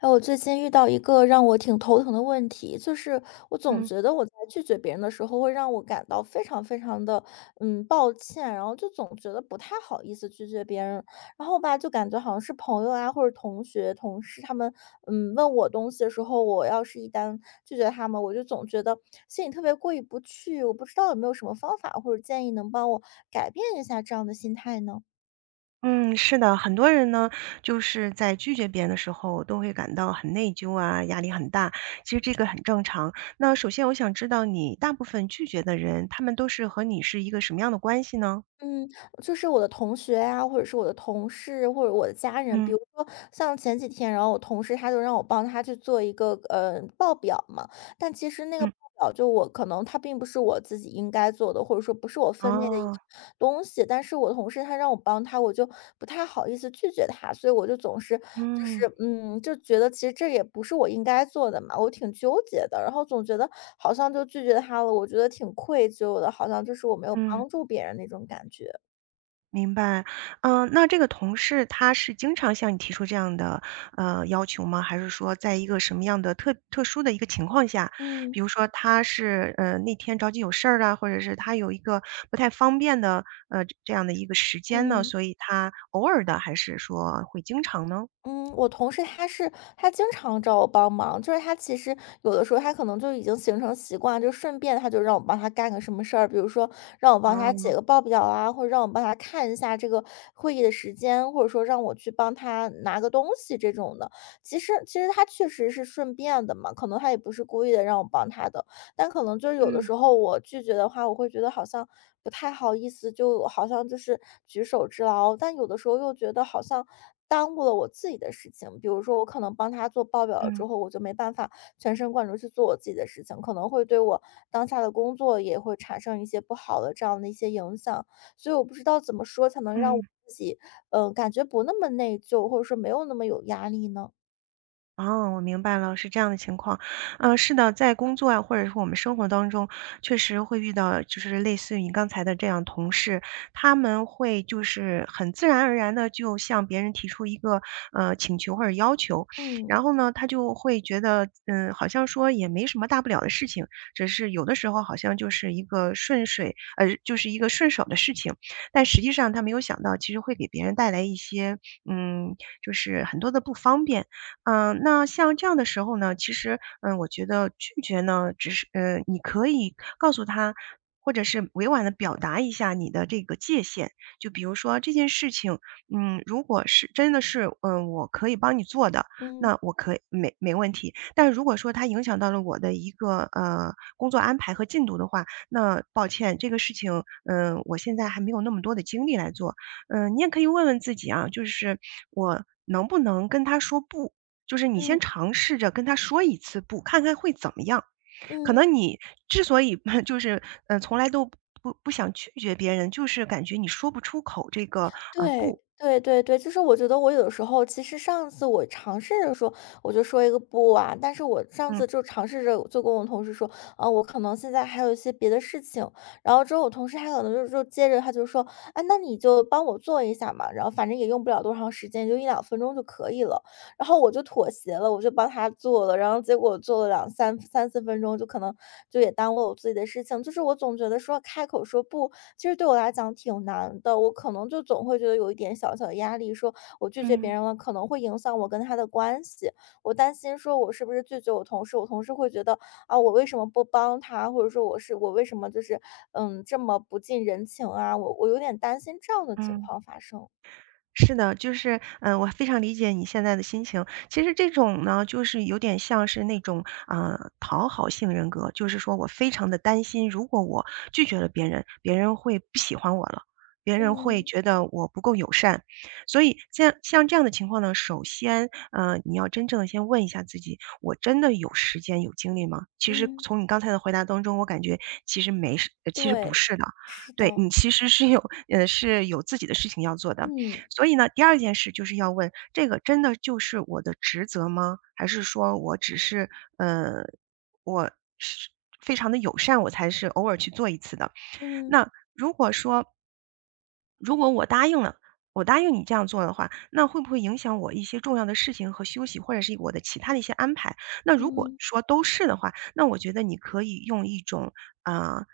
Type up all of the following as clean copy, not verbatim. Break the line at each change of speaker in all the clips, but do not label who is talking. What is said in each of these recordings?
哎，我最近遇到一个让我挺头疼的问题，就是我总
嗯
觉得我在拒绝别人的时候，会让我感到非常非常的抱歉，然后就总觉得不太好意思拒绝别人，然后吧，就感觉好像是朋友啊或者同学、同事他们问我东西的时候，我要是一旦拒绝他们，我就总觉得心里特别过意不去，我不知道有没有什么方法或者建议能帮我改变一下这样的心态呢？
嗯，是的，很多人呢，就是在拒绝别人的时候，都会感到很内疚啊，压力很大。其实这个很正常。那首先我想知道你大部分拒绝的人，他们都是和你是一个什么样的关系呢？
嗯，就是我的同学啊，或者是我的同事，或者我的家人，比
嗯
如说像前几天，然后我同事他就让我帮他去做一个报表嘛，但其实那个
嗯，
报表就我可能它并不是我自己应该做的，或者说不是我分内的一
哦，
个东西，但是我同事他让我帮他，我就不太好意思拒绝他，所以我就总是就
嗯
是，就觉得其实这也不是我应该做的嘛，我挺纠结的，然后总觉得好像就拒绝他了，我觉得挺愧疚的，好像就是我没有
嗯。
帮助别人那种感觉。
明白，嗯，那这个同事他是经常向你提出这样的，要求吗？还是说在一个什么样的特殊的一个情况下，
嗯
比如说他是，那天着急有事儿啊，或者是他有一个不太方便的，这样的一个时间呢，
嗯。
所以他偶尔的还是说会经常呢？
嗯，我同事他经常找我帮忙，就是他其实有的时候他可能就已经形成习惯，就顺便他就让我帮他干个什么事儿，比如说让我帮他
啊，
写个报表啊，或者让我帮他看一下这个会议的时间，或者说让我去帮他拿个东西这种的。其实他确实是顺便的嘛，可能他也不是故意的让我帮他的，但可能就是有的
嗯，
时候我拒绝的话，我会觉得好像不太好意思，就好像就是举手之劳。但有的时候又觉得好像耽误了我自己的事情，比如说我可能帮他做报表了之
嗯，
后，我就没办法全神贯注去做我自己的事情，可能会对我当下的工作也会产生一些不好的这样的一些影响。所以我不知道怎么说才能让我
嗯。
自己，感觉不那么内疚，或者说没有那么有压力呢？
哦，我明白了，是这样的情况。嗯，是的，在工作啊，或者是我们生活当中，确实会遇到，就是类似于你刚才的这样同事，他们会就是很自然而然的就向别人提出一个请求或者要求，
嗯
然后呢，他就会觉得，嗯，好像说也没什么大不了的事情，只是有的时候好像就是一个顺水，就是一个顺手的事情，但实际上他没有想到，其实会给别人带来一些，嗯，就是很多的不方便。嗯，那像这样的时候呢，其实，嗯，我觉得拒绝呢，只是，你可以告诉他，或者是委婉的表达一下你的这个界限。就比如说这件事情，嗯，如果是真的是，嗯，我可以帮你做的，
嗯
那我可以没问题。但如果说它影响到了我的一个，工作安排和进度的话，那抱歉，这个事情，嗯，我现在还没有那么多的精力来做。嗯，你也可以问问自己啊，就是我能不能跟他说不？就是你先
嗯
尝试着跟他说一次不，看看会怎么样。可
嗯。
能你之所以 就是，嗯，从来都不想拒绝别人，就是感觉你说不出口这个啊、
对，
不，
对对对，就是我觉得我有的时候，其实上次我尝试着说，我就说一个不啊，但是我上
嗯
次就尝试着就跟我同事说，啊，我可能现在还有一些别的事情，然后之后我同事还可能就接着他就说，啊，那你就帮我做一下嘛，然后反正也用不了多长时间，就一两分钟就可以了，然后我就妥协了，我就帮他做了，然后结果做了三四分钟，就可能就也耽误了我自己的事情，就是我总觉得说开口说不其实对我来讲挺难的，我可能就总会觉得有一点小小的压力，说我拒绝别
嗯
人了，可能会影响我跟他的关系。我担心说我是不是拒绝我同事，我同事会觉得啊，我为什么不帮他，或者说我为什么就是这么不近人情啊？我有点担心这样的情
嗯。
况发生。
是的，就是，嗯，我非常理解你现在的心情。其实这种呢，就是有点像是那种，讨好性人格，就是说我非常的担心，如果我拒绝了别人，别人会不喜欢我了，别人会
嗯
觉得我不够友善。所以像这样的情况呢，首先，你要真正的先问一下自己，我真的有时间有精力吗？其实
嗯，
从你刚才的回答当中，我感觉其实不
对，
是的。
是
对，
的，
你其实是有呃，是有自己的事情要做的。
嗯
所以呢，第二件事就是要问，这个真的就是我的职责吗？还是说我只是，呃，我是非常的友善，我才是偶尔去做一次的。
嗯嗯。
那如果说如果我答应你这样做的话，那会不会影响我一些重要的事情和休息，或者是我的其他的一些安排？那如果
嗯
说都是的话，那我觉得你可以用一种，啊。呃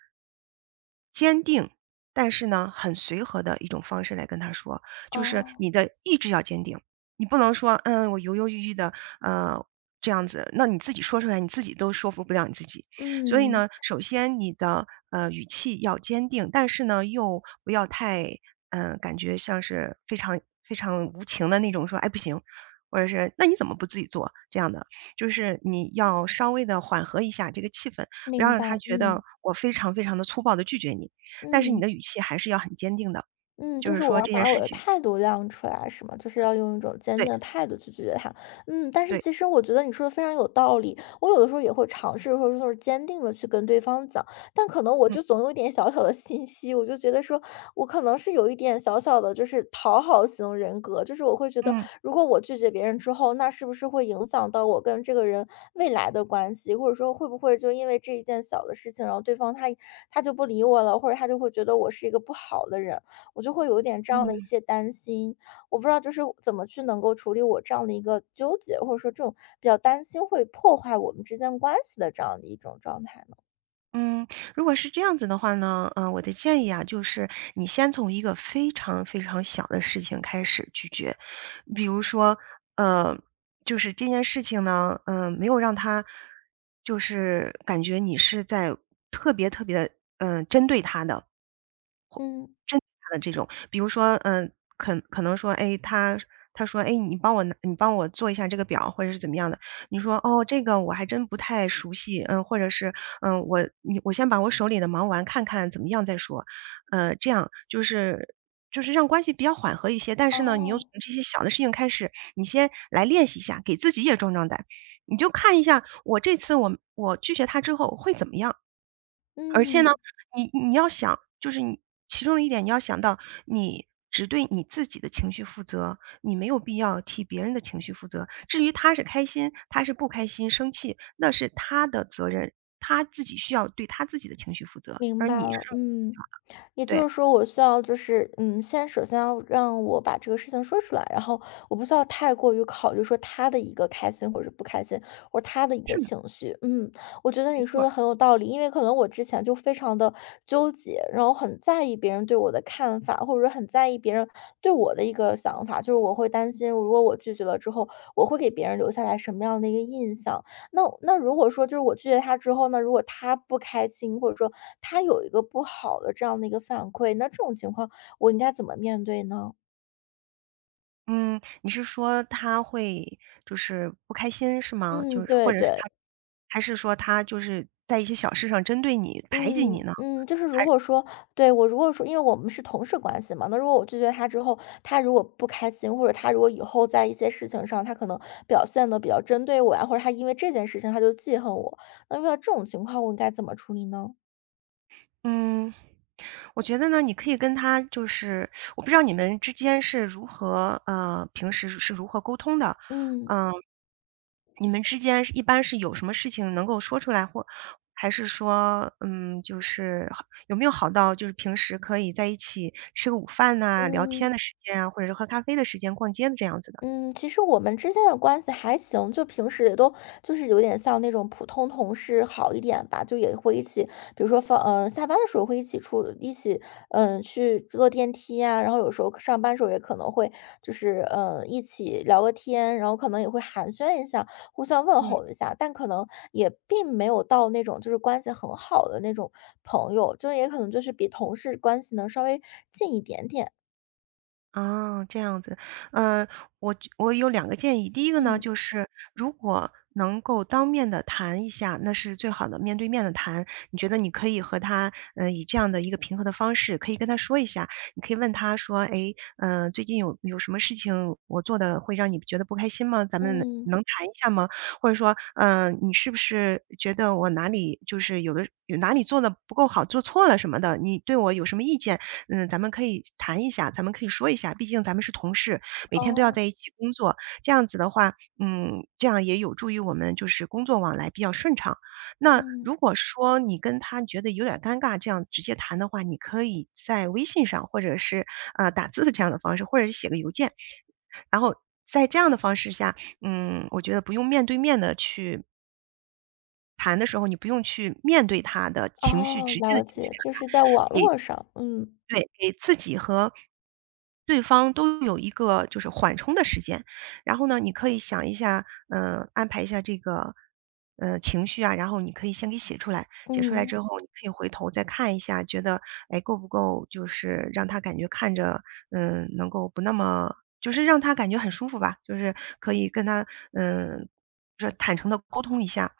坚定，但是呢，很随和的一种方式来跟他说，就是
哦，
你的意志要坚定，你不能说，嗯，我犹犹豫豫的，呃，这样子，那你自己说出来，你自己都说服不了你自己。所以
嗯，
呢，首先你的语气要坚定，但是呢，又不要太，感觉像是非常非常无情的那种说，哎，不行。或者是那你怎么不自己做这样的？就是你要稍微的缓和一下这个气氛，不要
明
让
白，
他觉
嗯
得我非常非常的粗暴的拒绝你，但是你
嗯。
的语气还是要很坚定的，
嗯，就
就是
是我
说
要
这件
把我
事
的
情
态度亮出来，是吗？就是要用一种坚
对
定的态度去拒绝他。嗯，但是
对，
其实我觉得你说的非常有道理，我有的时候也会尝试，或者说是坚定的去跟对方讲，但可能我
嗯
就总有一点小小的心虚，我就觉得说我可能是有一点小小的就是讨好型人格，就是我会觉得
嗯。
如果我拒绝别人之后，那是不是会影响到我跟这个人未来的关系，或者说会不会就因为这一件小的事情，然后对方他就不理我了，或者他就会觉得我是一个不好的人。我就会有一点这样的一
嗯
些担心，我不知道就是怎么去能够处理我这样的一个纠结，或者说这种比较担心会破坏我们之间关系的这样的一种状态呢？
嗯，如果是这样子的话呢，我的建议啊，就是你先从一个非常非常小的事情开始拒绝，比如说，呃，就是这件事情呢，没有让他，就是感觉你是在特别特别，的，针对他的，
嗯。
他的这种，比如说，嗯，可能说，哎，他说：“哎，你帮我做一下这个表或者是怎么样的。”你说：“哦，这个我还真不太熟悉。”嗯，或者是，嗯，“我先把我手里的忙完，看看怎么样再说。”这样就是让关系比较缓和一些，但是呢，你又从
哦，
这些小的事情开始，你先来练习一下，给自己也壮壮胆。你就看一下，我这次我拒绝他之后会怎么样？而且呢，
嗯。
你要想，就是你其中的一点你要想到，你只对你自己的情绪负责，你没有必要替别人的情绪负责。至于他是开心，他是不开心、生气，那是他的责任，他自己需要对他自己的情绪负责，
明
而
白
你是
了，嗯，也就
对，
是说，我需要就是，首先要让我把这个事情说出来，然后我不需要太过于考虑说他的一个开心或者不开心，或者他的一个
是的，
情绪。嗯，我觉得
没
你
错
说
儿
的很有道理，因为可能我之前就非常的纠结，然后很在意别人对我的看法，或者说很在意别人对我的一个想法，就是我会担心，如果我拒绝了之后，我会给别人留下来什么样的一个印象。那如果说就是我拒绝他之后呢，如果他不开心，或者说他有一个不好的这样的一个反馈，那这种情况我应该怎么面对呢？
嗯，你是说他会就是不开心是吗？
嗯，
就是或
对
者是
对。
他还是说他就是在一些小事上针对你、排挤你
嗯
呢？
嗯，就是如果说，对，我如果说，因为我们是同事关系嘛，那如果我拒绝他之后，他如果不开心，或者他如果以后在一些事情上，他可能表现的比较针对我呀，或者他因为这件事情他就记恨我，那遇到这种情况，我应该怎么处理呢？
嗯。我觉得呢，你可以跟他就是我不知道你们之间是如何平时是如何沟通的？
嗯
嗯，你们之间是一般是有什么事情能够说出来，或还是说，嗯，就是好有没有好到就是平时可以在一起吃个午饭呐，聊
嗯。
天的时间啊，或者是喝咖啡的时间、逛街的这样子的？
嗯，其实我们之间的关系还行，就平时也都就是有点像那种普通同事好一点吧，就也会一起，比如说下班的时候会一起出，一起，嗯、去坐电梯呀、然后有时候上班时候也可能会就是，一起聊个天，然后可能也会寒暄一下，互相问
嗯。
候一下，但可能也并没有到那种就是关系很好的那种朋友，就也可能就是比同事关系能稍微近一点点。
啊，这样子。呃，我觉我有两个建议。第一个呢，
嗯
就是如果能够当面的谈一下，那是最好的，面对面的谈。你觉得你可以和他，以这样的一个平和的方式，可以跟他说一下，你可以问他说：“哎，最近有什么事情我做的会让你觉得不开心吗？咱们能
嗯，
能谈一下吗？”或者说，嗯，你是不是觉得我哪里就是有哪里做的不够好，做错了什么的，你对我有什么意见？”嗯，咱们可以谈一下，咱们可以说一下，毕竟咱们是同事，每天都要
哦，
在一起工作，这样子的话，嗯，这样也有助于我们就是工作往来比较顺畅。那
嗯。
如果说你跟他觉得有点尴尬，这样直接谈的话，你可以在微信上或者是打字的这样的方式，或者是写个邮件，然后在这样的方式下，嗯，我觉得不用面对面的去谈的时候，你不用去面对他的情绪
哦，
直接的
了
情绪
解，
表
就是在网
达，给
络上，嗯，
对，给自己和对方都有一个就是缓冲的时间。然后呢，你可以想一下，嗯，安排一下这个，情绪啊，然后你可以先给写出来，写出来
嗯，
之后，你可以回头再看一下，觉得，哎，够不够就是让他感觉看着，嗯，能够不那么就是让他感觉很舒服吧，就是可以跟他，嗯，就是坦诚的沟通一下。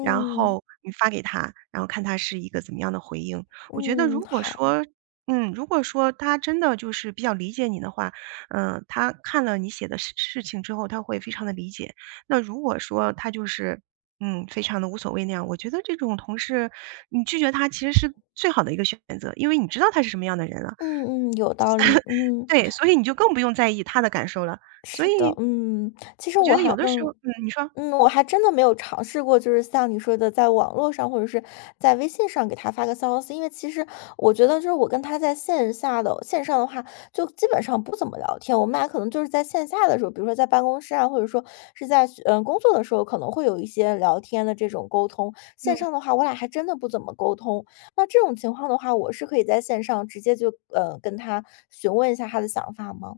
然后你发给他，然后看他是一个怎么样的回应。我觉得如
嗯，
果
好，
说嗯，如果说他真的就是比较理解你的话，嗯，他看了你写的事情之后，他会非常的理解。那如果说他就是，嗯，非常的无所谓那样，我觉得这种同事，你拒绝他其实是最好的一个选择，因为你知道他是什么样的人了。
嗯嗯，有道理，嗯，
对，所以你就更不用在意他的感受了。所
是的，
以
嗯，其实
我觉
我
得
还。
有的时候嗯，你说。
嗯，我还真的没有尝试过，就是像你说的，在网络上或者是在微信上给他发个消息，因为其实我觉得，就是我跟他在线上的话，就基本上不怎么聊天。我们俩可能就是在线下的时候，比如说在办公室啊，或者说是在工作的时候，可能会有一些聊天的这种沟通。线
嗯。
上的话，我俩还真的不怎么沟通。那这种情况的话，我是可以在线上直接就跟他询问一下他的想法吗？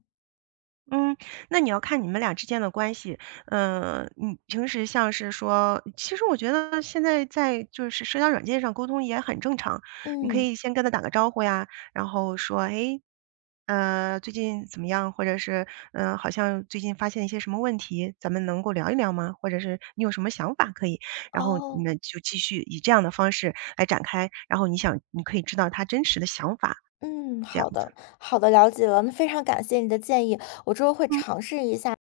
嗯，那你要看你们俩之间的关系。嗯，你平时像是说其实我觉得现在在就是社交软件上沟通也很正常，你可
嗯，
以先跟他打个招呼呀，然后说：“哎，最近怎么样？”或者是，嗯，好像最近发现一些什么问题，咱们能够聊一聊吗？”或者是“你有什么想法可以”然后你
哦。
们就继续以这样的方式来展开，然后你想你可以知道他真实的想法，
嗯，
这样
好的，
子。
好的，了解了。那非常感谢你的建议，我之后会
嗯。
尝试一下。